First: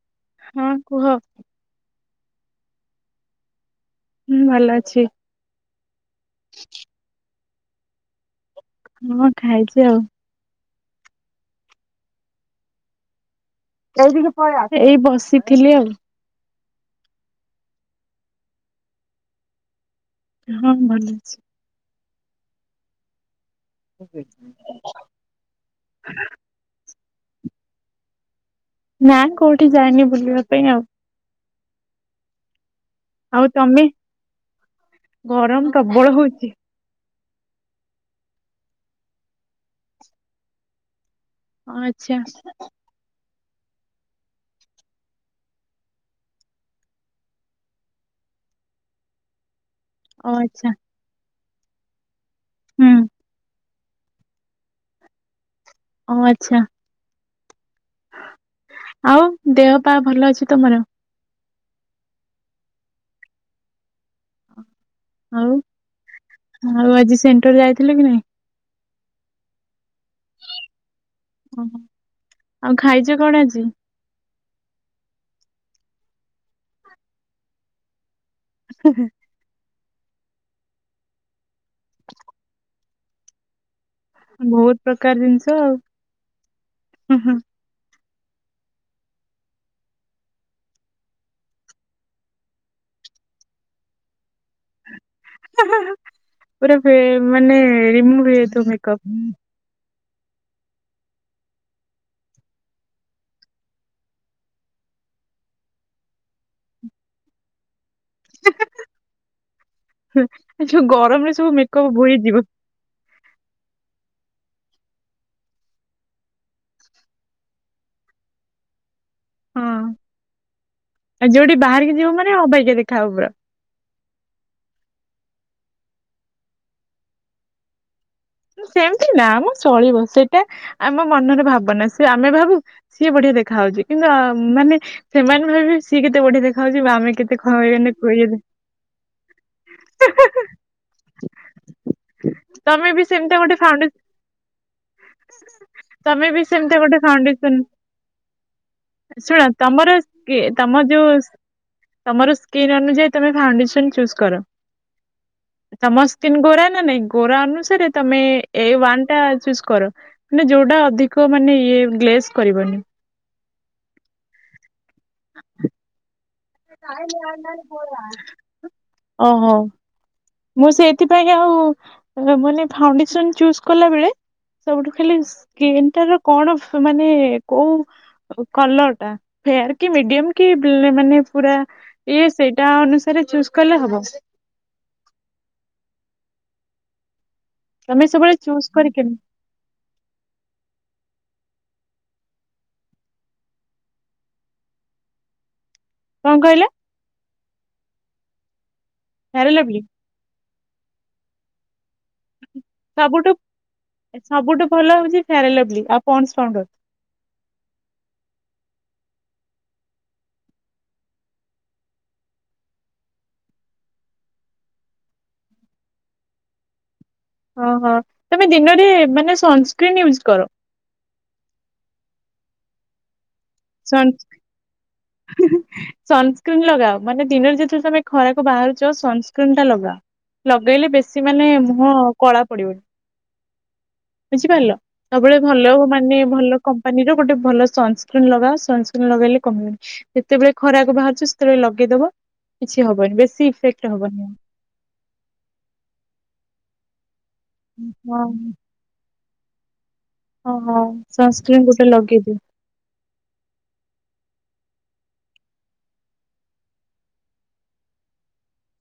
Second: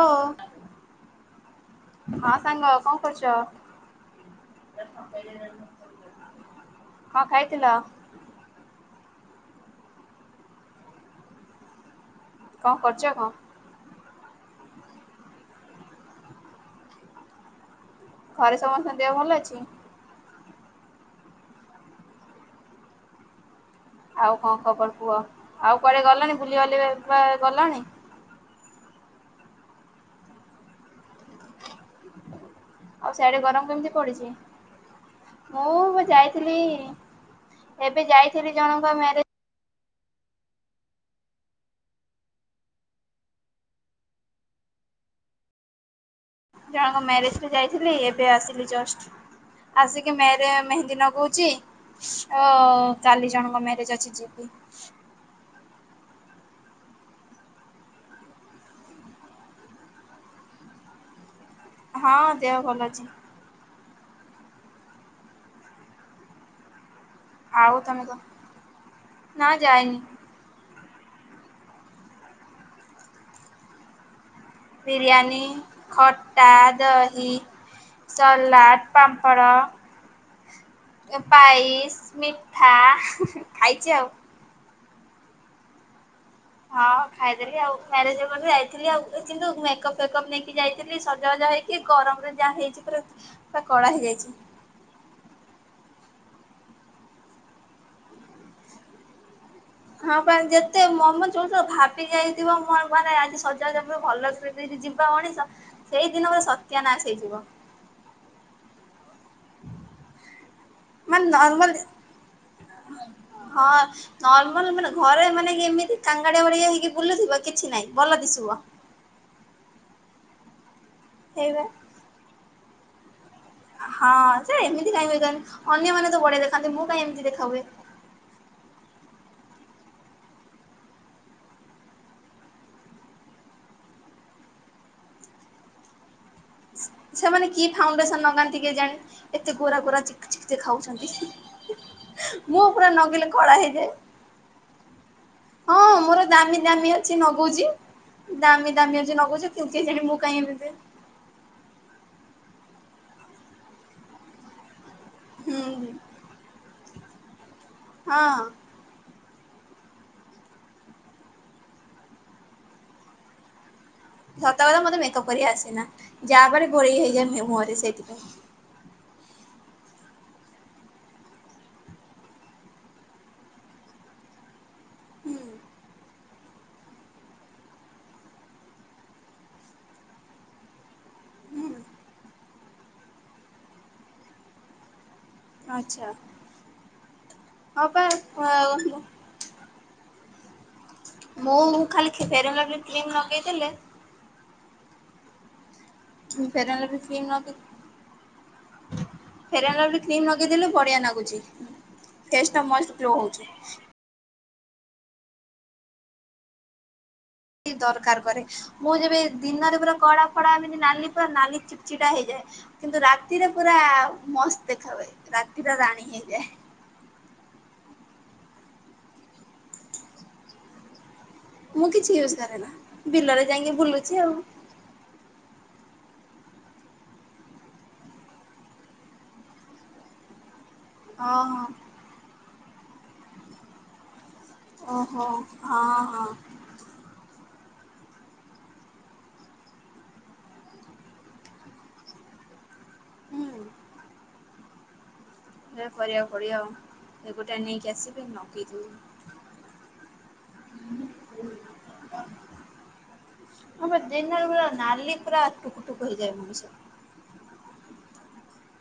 ଓ। ହଁ କୁହ। ହଁ ସାଙ୍ଗ କଣ କରୁଚ? ହୁଁ ଭଲ ଅଛି କଣ ଖାଇଥିଲ? ହଁ ଖାଇଚି ଆଉ। କଣ କରୁଚ କଣ? ଏଇ ବସିଥିଲି ଆଉ। ଘରେ ସମସ୍ତଙ୍କ ଦେହ ଭଲ ଅଛି? ହଁ ଭଲ ଅଛି। ଆଉ କଁ ଖବର କୁହ ଆଉ କୁଆଡେ ଗଲାଣି ବୁଲିିବାଲି ବା ବା ଗଲଣି? ନା କୋଉଠି ଯାଇନି ବୁଲିବା ପାଇଁ ଆଉ। ଆଉ ସ୍ୟାଡେ ଗରମ କେମିତି ପଡିଚି ଗରମ ମୁଁ ପ୍ରବଳ ହଉଛି ଯାଇଥିଲି ଏବେ ଯାଇଥିଲି ଜଣଙ୍କ ମ୍ୟାରେଜ। ହ ଆଛା। ଜଣଙ୍କ ମ୍ୟାରେଜ ରେ ଯାଇଥିଲି ଏବେ ଆସିଲି ଜଷ୍ଟ। ଆସିକି ଅ ମ୍ୟାରେ ଆଚ୍ଛା ମେହେନ୍ଦୀ ନଗଉଛି ଓ ହୁଁ କାଲି ଜଣଙ୍କ ମ୍ୟାରେଜ ଅଛି ଯିବି। ଓହୋ ଆଛା। ଆଉ ଦେହ ପା ଭଲ ଅଛି ତମର ହଁ ଦେହ ଭଲ ଅଛି। ଆଉ ଆଉ ଆଜି ଶୁ ଆଉ ତମେ ତ ନା ଜାଇନି। ଓହୋ ଆଉ ଖାଇଚ କଣ ଆଜି? ବିରିୟାନୀ ଖଟା ଦହି ସଲାଦ ପାମ୍ ମ୍ପଡ ଏ ପାଇସ୍ ମିଠା ଖାଇଚି ଆଉ। ବୋହୁତ ପ୍ରକାର ଜିନିଷ ଆଉ। ହଁ ହୁଁ ଖାଇଦେଲିି ଆଉ। ମ୍ୟାରେଜ ଯାଇଥିଲି ଆଉ କିନ୍ତୁ ମେକଅପ୍ ଫେକଅପ୍ ନେଇକି ଯାଇଥିଲି ସଜବାଜ ହେକି ଗରମରେ ଯାହା ହେଇଛି ପୁରା ପୁରା କଳା ହେଇଯାଇଚି। ପୁରା ପେ ମାନେ ରିମୁଭ ହେଇ ଯାଇଥିବ ମେକପ। ହଁ ପା ଯେତେ ମମ ଯୋଉ ଭାବି ଯାଇଥିବ ମୁଁ ଆକୁ ମାନେ ଆଜି ସଜାବ ହେବି ଭଲସେ। ଯଦି ଯିବ ମଣିଷ ସେଇଦିନ ମ ସତ୍ୟାନାଶ ହେଇଯିବ। ଯୋଉ ମାନେ ଗରମରେ ସବୁ ନର୍ମାଲ ମେକଅପ୍ ବୋହିଯିବ। ହଁ। ନର୍ମାଲ ମାନେ ଘରେ ମାନେ ଏମିତି କାଙ୍ଗାଳିଆ ଭଳିଆ ହେଇକି ବୁଲୁଥିବ କିଛି ନାଇଁ ଭଲ ଦିଶିବ। ହଁ ଆଉ ଯୋଉଠି ସେଇବା ବାହାରିକି ଯିବୁ ମାନେ ଅବଗିଆ ଦେଖାହବୁ ପୁରା। ହଁ ଯେ ଏମିତି କାଇହିଁ ହୁଏ କେଆଣି ଅନ୍ୟମାନେ ତ ବଢିଆ ଦେଖାନ୍ତି ମୁଁ କାଇଁ ଏମିତି ଦେଖା ହୁଏ? ସେମତି ନା ଆମ ଚଳିବ ସେଇଟା ଆମ ମନର ଭାବନା ସେ ଆମେ ଭାବୁ ସିଏ ବଢିଆ ଦେଖାହାଉଚି କିନ୍ତୁ ମାନେ ସେମାନେ ଭାବିବେ ସିଏ କେତେ ବଢିଆ ଦେଖା ସେମାନେ କି ଫାଉଣ୍ଡେସନ ଲଗାନ୍ତି କେଜାଣି? ଏତେ ଗୋରା ଗୋରା ଚିକି ଚିକି ଦେଖାଉଛନ୍ତି ମୁଁ ତମେ ପୁରା ବି ନଗେଇଲେ ସେମିତି ଗୋଟେ କଳା ଫାଉଣ୍ଡେ ହେଇଯାଏ। ହଁ ମୋର ତମେ ବି ଦାମୀ ସେମିତି ଦାମୀ ଗୋଟେ ଅଛି ନଗଉଛି। ଦାମୀ ଦାମୀ ଅଛି ଫାଉଣ୍ଡେସନ ଶୁଣ ନଗଉଛି ତମର କେଜାଣି ମୁଁ କାହିଁ କିଏ ଏମିତି ତମ ଯୋଉ ତମର ସ୍କିନ ଅନୁଯାୟୀ ତମେ ଫାଉଣ୍ଡେସନ ଚୁଜ କର ହୁଁ ତମ ତିନ ଗୋରା ନା ନାଇଁ ଗୋରା ଅନୁସାରେ ତମେ ହଁ। ଏୱାନ୍ ଟା ଚୁଜ କର। ମାନେ ଯୋଉଟା ଅଧିକ ମାନେ ଇଏ ଗ୍ଲେସ୍ କରିବନି। ସତକଥା ମତେ ମେକଅପ୍ କରି ଆସେନା ଯାହା ପାରେ ଘୋରିଇ ହେଇଯାଏ ଏମତି ମୁହଁରେ ସେଇଥିପାଇଁ। ଓହୋ। ମୁଁ ସେଥିପାଇଁ ଆଉ ମାନେ ଫାଉଣ୍ଡେସନ ଚୁଜ କଲା ବେଳେ ସବୁଠୁ ଖାଲି ହୁଁ ସ୍କିନ୍ ଟାର କଣ ମାନେ କୋଉ କଲର ଟା ଫେୟାର କି ମିଡିଅମ କି ବିଲି ମାନେ ପୁରା ଇଏ ସେଇଟା ଅନୁସାରେ ଚୁଜ କଲେ ହବ। ଆଛା ହ ତମେ ପା ସବୁବେଳେ ଚୁଜ [unintelligible] କରିକେନି ମୁଁ ଖାଲି କି ଫେରା ଲବଲି କ୍ରିମ ଲଗେଇ ଦେଲେ କଣ କହିଲ ଫେରାନଲବଲି କ୍ରିମ୍‌ ନଗେ ଫେୟାର ଫେରାନ ଲଭଲି ଲବଲି କ୍ରିମ ଲଗେଇଦେଲେ ବଢିଆ ଲାଗୁଚି। ଫେସଟା ମାସ୍ତ ଗ୍ଲୁ ସବୁଠୁ ହଉଛି। ସବୁଠୁ ଭଲ ହଉଛି ଫେୟାରା ଲବଲି ଆଉ ପାଣ୍ଡ୍ସ ପାଓଡର। ଦରକାର କରେ। ମୁଁ ଯେବେ ଦିନରେ ପୁରା କଳା ଫଡା ଏମିତି ନାଲି ପୁରା ନାଲି ଚିଡ଼ ଚିଡା ହେଇଯାଏ। କିନ୍ତୁ ରାତିରେ ପୁରା ମସ୍ତ ଦେଖା ହୁଏ ରାତିରେ ରାଣୀ ହେଇଯାଏ। ଓହଁ ତମେ ଦିନରେ ମାନେ ସନସ୍କ୍ରିନ୍ ୟୁଜ କର। ମୁଁ କିଛି ୟୁଜ କରେ ନା ବିଲରେ ଯାଇଁକି ବୁଲୁଛି ଆଉ। ହୁଁ ହୁଁ। ସନସ୍କ୍ରିନ୍ ଲଗାଅ ମାନେ ଦିନରେ ଯେତେବେଳେ ତମେ ଖରାକୁ ବାହାରୁଛ ସନ୍ସ୍କ୍ରିନ ଟା ଲଗାଅ। ଲଗେଇଲେ ବେଶୀ ମାନେ ଓହୋ ମୁହଁ କଳା ପଡିବନି। ବୁଝିପାରିଲ ଓହୋ ସବୁବେଳେ ଭଲ ହଁ ମାନେ ହଁ ଭଲ କମ୍ପାନୀ ର ଗୋଟେ ଭଲ ସନ୍ସ୍କ୍ରିିନ ଲଗା ସନ୍ସ୍କ୍ରିିନ ଲଗେଇଲେ କମନି ଯେତେବେଳେ ଖରାକୁ ବାହାରୁଛ ସ ଯେତେବେଳେ ଲଗେଇଦବ କିଛି ହବନି ହୁଁ। ବେଶୀ ଇଫେକ୍ଟ ହବନି। ଏରା କରିବାକୁ ପଡିବ ଆଉ ଗୋଟାଏ ନେଇକି ଆସିବି ନଗେଇଥିବି ହଁ ହଁ ସନ୍ସ୍କ୍ରିନ୍ ଗୋଟେ ଲଗେଇ ଦିଅ। ଆମର ଦିନରେ ପୁରା ନାଲି ପୁରା ଟୁକୁ ଟୁକୁ ହେଇଯାଏ ମଣିଷ।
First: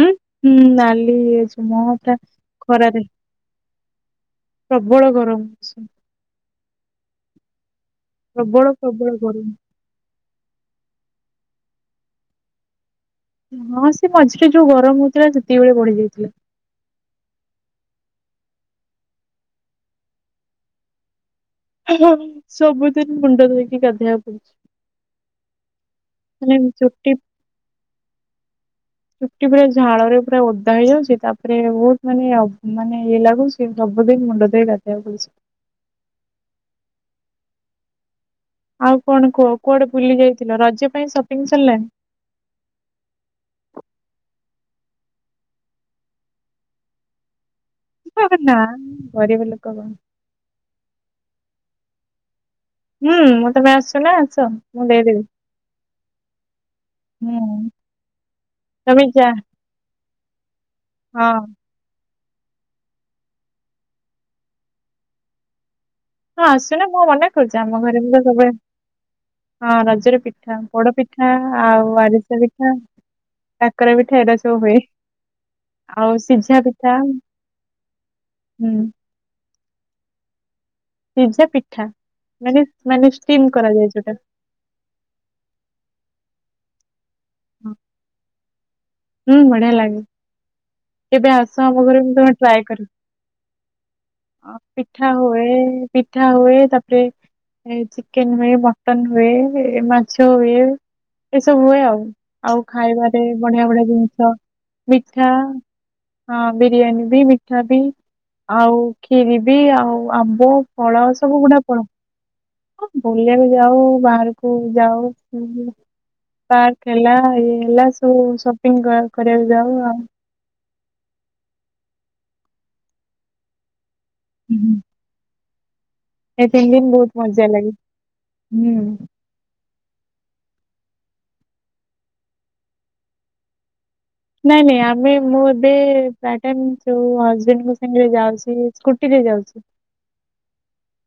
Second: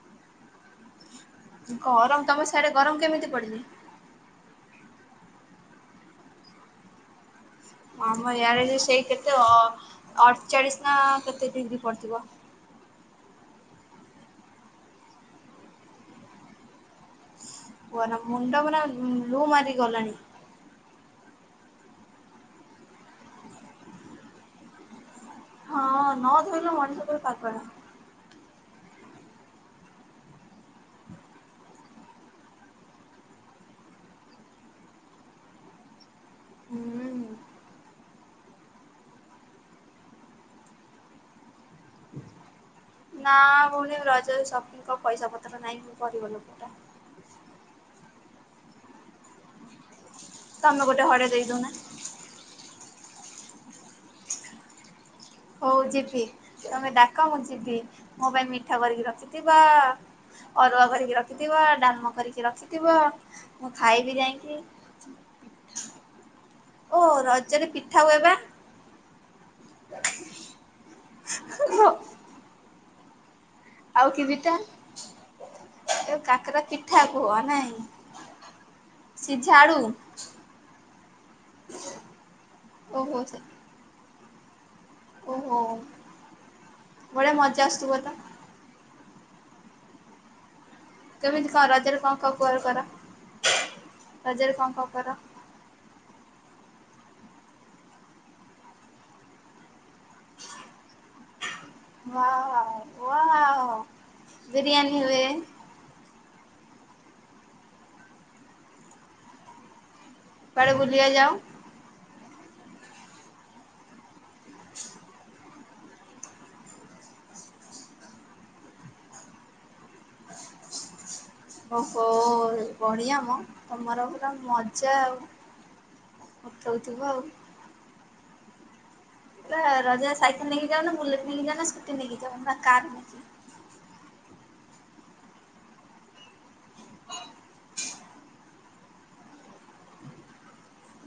ହୁଁ ହୁଁ ନାଲି ଏଛି ଗରମ ତମ ସିଆଡ଼େ ଗରମ କେମିତି ପଡିଲି ପ୍ରବଳ ଗରମ। ଆମ ପ୍ରବଳ ଇୟାରେ ଯେ ସେଇ ପ୍ରବଳ କେତେ ଗରମ। ଅ ଅଠଚାଳିଶ ନା କେତେ ଡିଗ୍ରୀ ପଡିଥିବ। ହଁ ସେ ମଝିରେ ଯୋଉ ଗରମ ହଉଥିଲା ସେତିକିବେଳେ ବଢି ଯାଇଥିଲା। ଗରମ ମୁଣ୍ଡ ମାନେ ଲୁ ମାରି ଗଲାଣି। ହ ସବୁଦିନ ମୁଣ୍ଡ ଧୋଇକି ଗାଧେଇଆକୁ ପଡୁଛି। ହଁ। ନ ନେମ ଧୋଇଲେ ମଣିଷ ଚୁଟିପ୍ ପୁରା ପାଗଳା। ଚୁଟି ପୁରା ଝାଳ ରେ ପୁରା ଓଦା ହେଇଯାଉଚି ତାପରେ ବହୁତ ମାନେ ମାନେ ଇଏ ଲାଗୁ ସେ ସବୁ ଦିନ୍ ମୁଣ୍ଡ ଧୋଇ ଗାଧେଇବାକୁ ପଡୁଛି। ହୁଁ ହୁଁ। ଆଉ କଣ କୁହ କୁଆଡେ ବୁଲି ଯାଇଥିଲ ରଜ ପାଇଁ ସପିଙ୍ଗ ସଲାଣି ନା ଭଉଣି ରଜ ସପିଙ୍ଗ କ ପଇସା ପତ୍ର ନାହିଁ ମୁଁ ଗରିବ ଲୋକଟା। ନା ଗରିବ ଲୋକ କ ତମେ ଗୋଟେ ହରେ ଦେଇଦଉନା। ହୁଁ ମୁଁ ତ ପାଇଁ ଆସୁଚ ନା ଆସ ମୁଁ ଦେଇଦେବି। ହଉ ଯିବି ତମେ ଡାକ ମୁଁ ହୁଁ ଯିବି ମୋ ପାଇଁ ମିଠା ତମେ କରିକି ଯା ରଖିଥିବ ଅରୁଆ କରିକି ହଁ ରଖିଥିବ ତାଲାମା କରିକି ରଖିଥିବ ମୁଁ ଖାଇବି ଯାଇଁକି। ହଁ ଆସୁନ ଓ ମୁଁ ମନା କରୁଚି ରଜରେ ଆମ ପିଠା ଘରେ ହୁଏ ବି ବା ତ [unintelligible] ହଁ ରଜରେ ପିଠା ପୋଡ ପିଠା ଆଉ ଆରିସା ପିଠା। କାକେରା ଆଉ ପିଠା କି ଏରା ସବୁ ହୁଏ। ଆଉ ଏ ସିଝା କାକରା ପିଠା ହୁଁ। ସେ ଝାଡୁ ସିଜା ପିଠା ମାନେ ମାନେ ଓହୋ ସେ ଷ୍ଟିମ୍ କରାଯାଏ ଯଉଟା। ଓହୋ ବଢ଼ିଆ ମଜା ଆସଥୁବ ତ। ହୁଁ ବଢିଆ ଲାଗେ କେବେ କେମିତି ଆସ କଣ ରଜରେ ଆମଘରକୁ କଣ ତମେ କଣ କୁଆଡ଼େ ଟ୍ରାଏ କର କରି ରଜରେ ଅ କଣ କଣ ପିଠା କର ହୁଏ ପିଠା ହୁଏ ତାପରେ ଏ ଚିକେନ ହୁଏ ମଟନ ହୁଏ ମାଛ ହୁଏ ଏସବୁ ହୁଏ ଆଉ। ଆଉ ୱାଓ ଖାଇବାରେ ବଢିଆ ୱାଓ ବଢିଆ ଜିନିଷ ବିରିୟାନୀ ହୁଏ ମିଠା ହଁ ବିରିୟାନୀ ବି ମିଠା ବି ଆଉ ଖିରୀ ବି ଆଉ ଆମ୍ ଉ କୁଆଡ଼େ ଫଳ ବୁଲିବା ଯାଉ ସବୁ ଗୁଡା ପଳ ହଁ ବୁଲିବାକୁ ଯାଉ ବାହାରକୁ ଯାଉ ଏମିତି ପାର୍କ ହେଲା ଇଏ ହେଲା ସବୁ ସପିଙ୍ଗ କ କରିବାକୁ ଯାଉ ଆଉ। ଓହୋ ବଢିଆ ମ ତମର। [inaudible] ହୁଁ ମଜା ଆଉ। ଏ ତିନି ଦିନ ଉଠଉଥିବ ଆଉ ବହୁତ ମଜା ଲାଗେ ହୁଁ। ପୂରା ରଜରେ ସାଇକେଲ ନେଇକି ଯାଉ ନା ବୁଲେଟ ନେଇକି ଯାଉ ନା ସ୍କୁଟି ନେଇକି ଯାଉ ନା କାର ନେକି ନାଇଁ ନାଇଁ ଆମେ ମୁଁ ଏବେ ପାଟେନ୍ ଯୋଉ ହଜବେଣ୍ଡଙ୍କ ସାଙ୍ଗରେ ଯାଉଛି ସ୍କୁଟିରେ ଯାଉଛି।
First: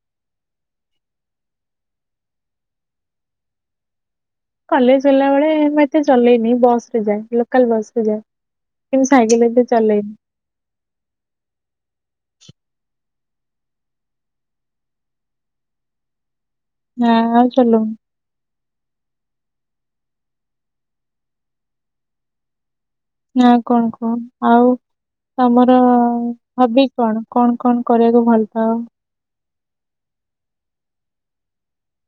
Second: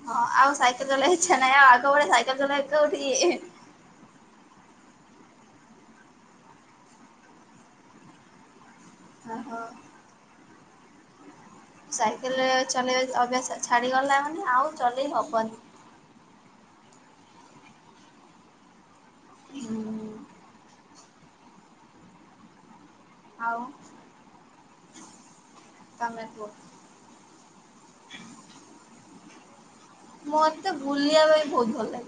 ହଁ ଆଉ ସାଇକେଲ ଚଲେଇବା ଇଚ୍ଛା ନାହିଁ ଆଗୋ ଭଳିଆ ସାଇକେଲ ଚଲେଇବା କୋଉଠି ଇଏ କଲେଜ ଗଲା ବେଳେ ମୁଁ ଏତେ ଚଲେଇନି ବସ ରେ ଯାଏ ଲୋକାଲ ବସରେ ଯାଏ। କିନ୍ତୁ ସାାଇକେଲ ଏତେ ଓହୋ ଚଲେଇନି। ସାଇକେଲରେ ଚଲେଇ ଅଭ୍ୟାସ ସ ଛାଡ଼ିଗଲା ମାନେ ଆଉ ଚଲେଇ ହବନି। ନା ଆଉ ଚଲଉନି। ହୁଁ। ନାଁ ଆଉ କଣ କୁହ ଆଉ ତମର ତମେ କୁହ? ହବି କଣ କଣ କଣ କରିବାକୁ ଭଲ ପାଅ। ମତେ ବୁଲିବା ପାଇଁ ବହୁତ ଭଲ ଲାଗେ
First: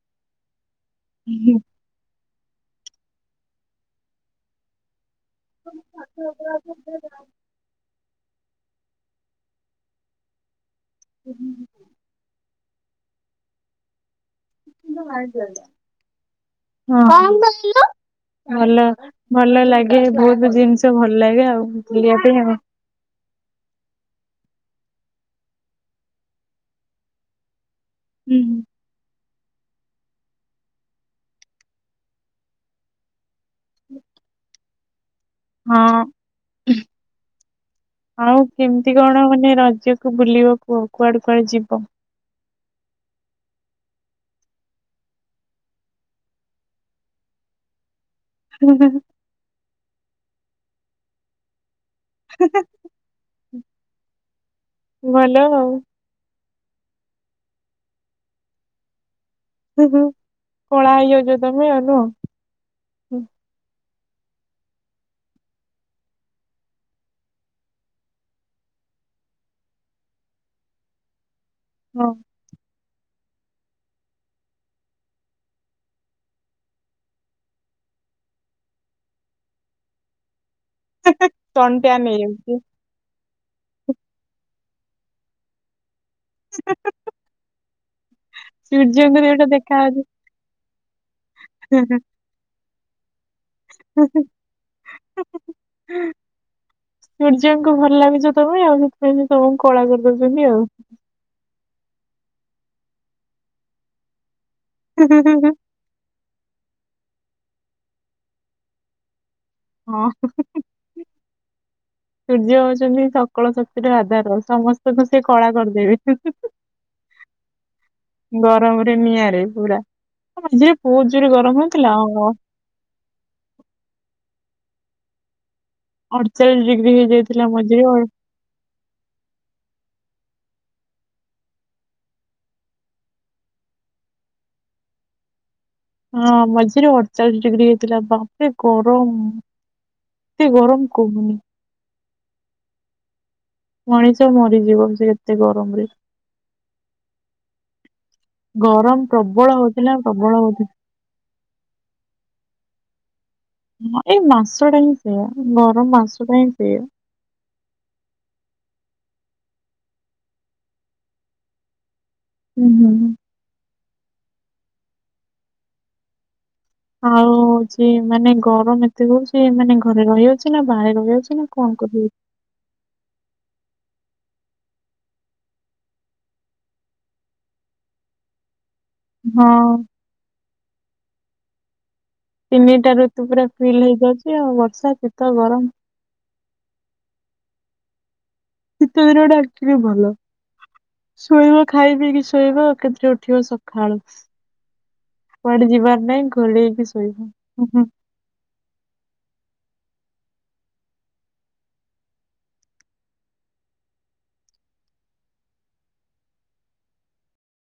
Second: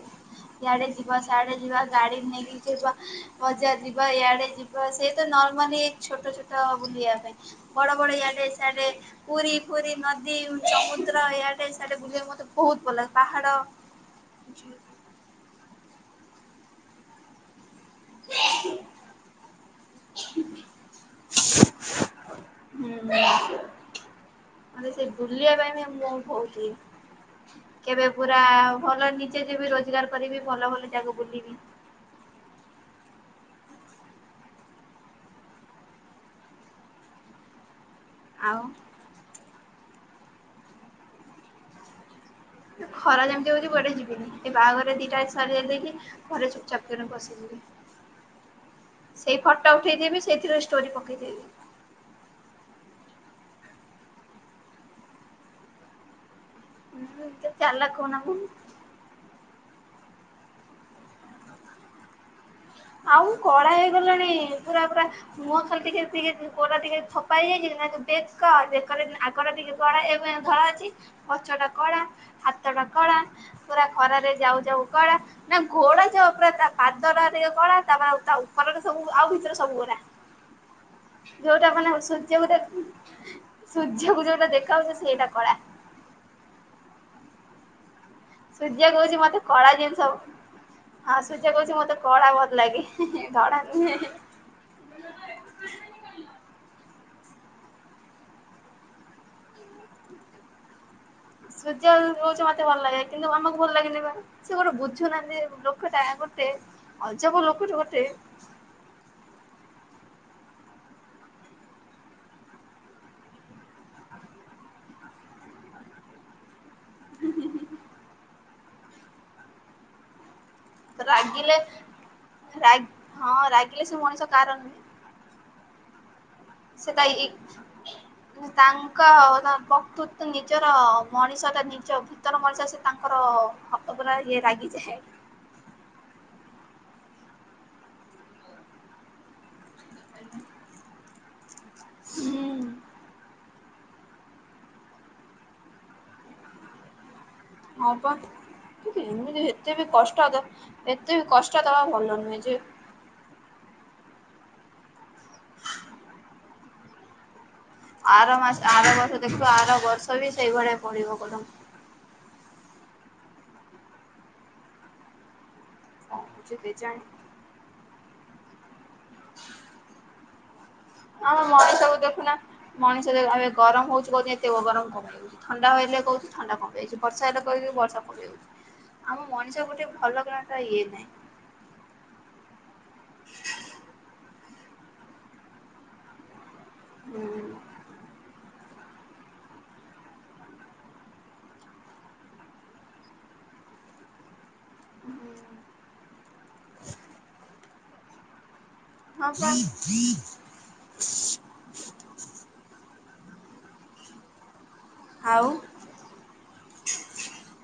ଇଆଡେ ଯିବା ହୁଁ, ସିଆଡେ ଯିବା ଗାଡି ନେଇକି ଯିବା। ବଜାର ଯିବା ଇଆଡେ ଯିବା ସେଇ ତ ନର୍ମାଲି ଛୋଟ ଛୋଟ ବୁଲିବା ପାଇଁ। ବଡ ବଡ ୟାଡେ ସ୍ୟାଡେ ପୁରୀ ଫୁରୀ ନଦୀ ସମୁଦ୍ର ଇଆଡେ ସିଆଡେ ବୁଲିବାକୁ ମତେ ବହୁତ ଭଲ ଲାଗେ ପାହାଡ [inaudible] ହଁ [inaudible] ଭଲ ଭଲ ଲାଗେ ବହୁତ ଜିନିଷ ଭଲ ଲାଗେ ଆଉ ବୁଲିବା ପାଇଁ ଆଉ। ହୁଁ ମାନେ ସେ ବୁଲିବା ପାଇଁ ବି ମୁଁ କ କହୁଛି। କେବେ ପୁରା ହୁଁ ଭଲ ନିଜେ ଯେବେ ରୋଜଗାର କରିବି ଭଲ ଭଲ ଜାଗା ବୁଲିବି। [inaudible] ହଁ ଆଉ କେମତି କଣ ମାନେ ରଜକୁ ବୁଲିବ କୁହ କୁଆଡେ କୁଆଡେ ଯିବ। ଖରା ଯେମିତି ହୋଉଚି କ୍ଵାଡେ ଯିବିନି ଏ ବାହାଘର ରେ ଦିଟା [unintelligible] ଦେଇକି ଘରେ ଚୁପ୍ ଚାପ୍ କିରି ବସିିଯିବି। ହୁଁ ହୁଁ। ସେଇ ଫଟୋ ଉଠେଇଦେବି ସେଇଥିରେ ଷ୍ଟୋରି ପକେଇଦେବି। ଭଲ ଆଉ। ହୁଁ ସେ ଚାଲାକ୍ ହୁଅନା କୁ ହୁ ହୁ କଳା ହେଇଯାଉଛ ତମେ ଆଉ ନୁହଁ। ଆଉ କଳା ହେଇଗଲାଣି ପୁରା ପୁରା ମୁହଁ ଖାଲି ଟିକେ ଟିକେ ପୋଟା ଟିକେ ଥପା ହେଇଯାଇଛି [unintelligible] ଧଳା ଅଛି। ପଛ ଟା କଳା। ହଁ ହାତ ଟା କଳା ପୁରା ଖରାରେ ଯାଉ ଯାଉ କଳା ନା ଘୋଡ଼ା ଯାାଉ ପୁରା ତା ପାଦରା ଟିକେ କଳା ତାପରେ ଆଉ ତା ଉପରେ ସବୁ ଆଉ ଭିତରେ ସବୁ ଗୋରା। ଯୋଉଟା ସନ୍ ମାନେ ଓ ଟ୍ୟାନ୍ ସୂର୍ଯ୍ୟକୁ ହେଇଯାଉଛି ଦେ ସୂର୍ଯ୍ୟକୁ ଯୋଉଟା ଦେଖାହଉଚି ସେଇଟା କଳା। [unintelligible] ସୂର୍ଯ୍ୟ କହୁଛି ସୂର୍ଯ୍ୟଙ୍କ ମତେ ଦିଟା କଳା ଦେଖାଯାଉଛି। ଜିନିଷ ଭ ହଁ ସୂର୍ଯ୍ୟ କହୁଛି ମତେ କଳା ଭଲ ଲାଗେ। ଧଳା ନୁହେଁ ହ ହଁ ସୂର୍ଯ୍ୟଙ୍କୁ ଭଲ ଲାଗିଛ ତମେ ଆଉ ସେଥିପାଇଁ ତମକୁ କଳା କରିଦଉଛନ୍ତି ଆଉ। ସୂର୍ଯ୍ୟ ରହୁଛି ମତେ ଭଲ ଲାଗେ କିନ୍ତୁ ଆମକୁ ଭଲ ଲାଗନେ ବା ସେ ଗୋଟେ ବୁଝୁନାହାନ୍ତି ଲୋକଟା ଗୋଟେ ଅଜବ ଲୋକଟା ଗୋଟେ ହଁ ସୂର୍ଯ୍ୟ ହଉଛନ୍ତି ସକଳ ଶକ୍ତି। ଶକ୍ତିର ଆଧାର ସମସ୍ତଙ୍କୁ ସେ କଳା କରିଦେବେ। ହୁଁ ହଁ ହଁ ଗରମରେ ନିଆଁରେ ପୁରା ଝିରେ ରାଗିଲେ ରା ହଁ ରାଗିଲେ ସେ ମଣିଷ କାହାର ନୁହେଁ। ଅଡଚାଳିଶ ସେ ଡିଗ୍ରୀ ତା ଇ ହେଇଯାଇଥିଲା ମଝିରେ। ତାଙ୍କ ବକ୍ତୃତ ନିଜର ମଣିଷ ଟା ଭିତର ମଣିଷ ସେ ତାଙ୍କର ହାତ ପୁର ଇଏ ରାଗିଯାଏ। ହଁ ମଝିରେ ଅଠଚାଳିଶ ଡିଗ୍ରୀ ହେଇଥିଲା ବାପରେ ଗରମ। ଏତେ ଗରମ କୁହ। ହୁଁ ମଣିଷ ମରିଯିବ ଆଜି ଏତେ ଗରମରେ। ହଁ ପା ଗରମ ପ୍ରବଳ ହେତ ବି ହଉଥିଲା କଷ୍ଟ ପ୍ରବଳ ଅଦ ହଉଥିଲା ଏତେ କଷ୍ଟ ଦବା ଭଲ ନୁହେଁ ଯେ ହଁ ଏଇ ମାସ ଟା ହିଁ ସେୟା ଗରମ ମାସ ଟା ହିଁ ସେଆ। ଆର ମାସ ଆର ବର୍ଷ ଦେଖିବୁ ଆର ବର୍ଷ ବି ସେଇଭଳିଆ ପଡିବ କଣ। ହୁଁ ହୁଁ ହୁଁ। ଯବେ ଜା [unintelligible] ଆଉ ସିଏ ମାନେ ଗରମ ଏତେ ହଉଚି ମାନେ ଘରେ ରହିହଉନି। ନା ବାହାରେ ରହି ଆମ ଯାଉଛି ନା କଣ ମଣିଷକୁ କରିବୁ। ଦେଖୁନା ମଣିଷ ଏବେ ଗରମ ହଉଛି କହୁଚି ଏତେ ଗରମ କଣ। ଥଣ୍ଡା ହେଲେ କହୁଛି ଥଣ୍ଡା ପକେଇଚି ବର୍ଷାହେଲେ କହୁଚି ବର୍ଷା ପକେଇଚି। [inaudible] ଆମ ମଣିଷ ହଁ ଗୋଟେ ଭଲ କଣ ଟା ଇଏ ନାହିଁ। ତିନିଟା ଋତୁ ପୁରା ଫିଲ୍ ହେଇଯାଉଛି ଆଉ ବର୍ଷା ଶୀତ ଗରମ। ହୁଁ [inaudible] ଶୀତ ଦିନଟା ଆକଚୁଲି ଭଲ। ଶୋଇବ ଖାଇ ପିଇ କିି ଶୋଇବ ଏକାଥରକେ ଉଠିବ ସକାଳୁ। କୁଆଡେ ଯିବାର ନାଇଁ ଘୋଡେଇକି ଶୋଇବ। ହଁ ପା [unintelligible] ଆଉ?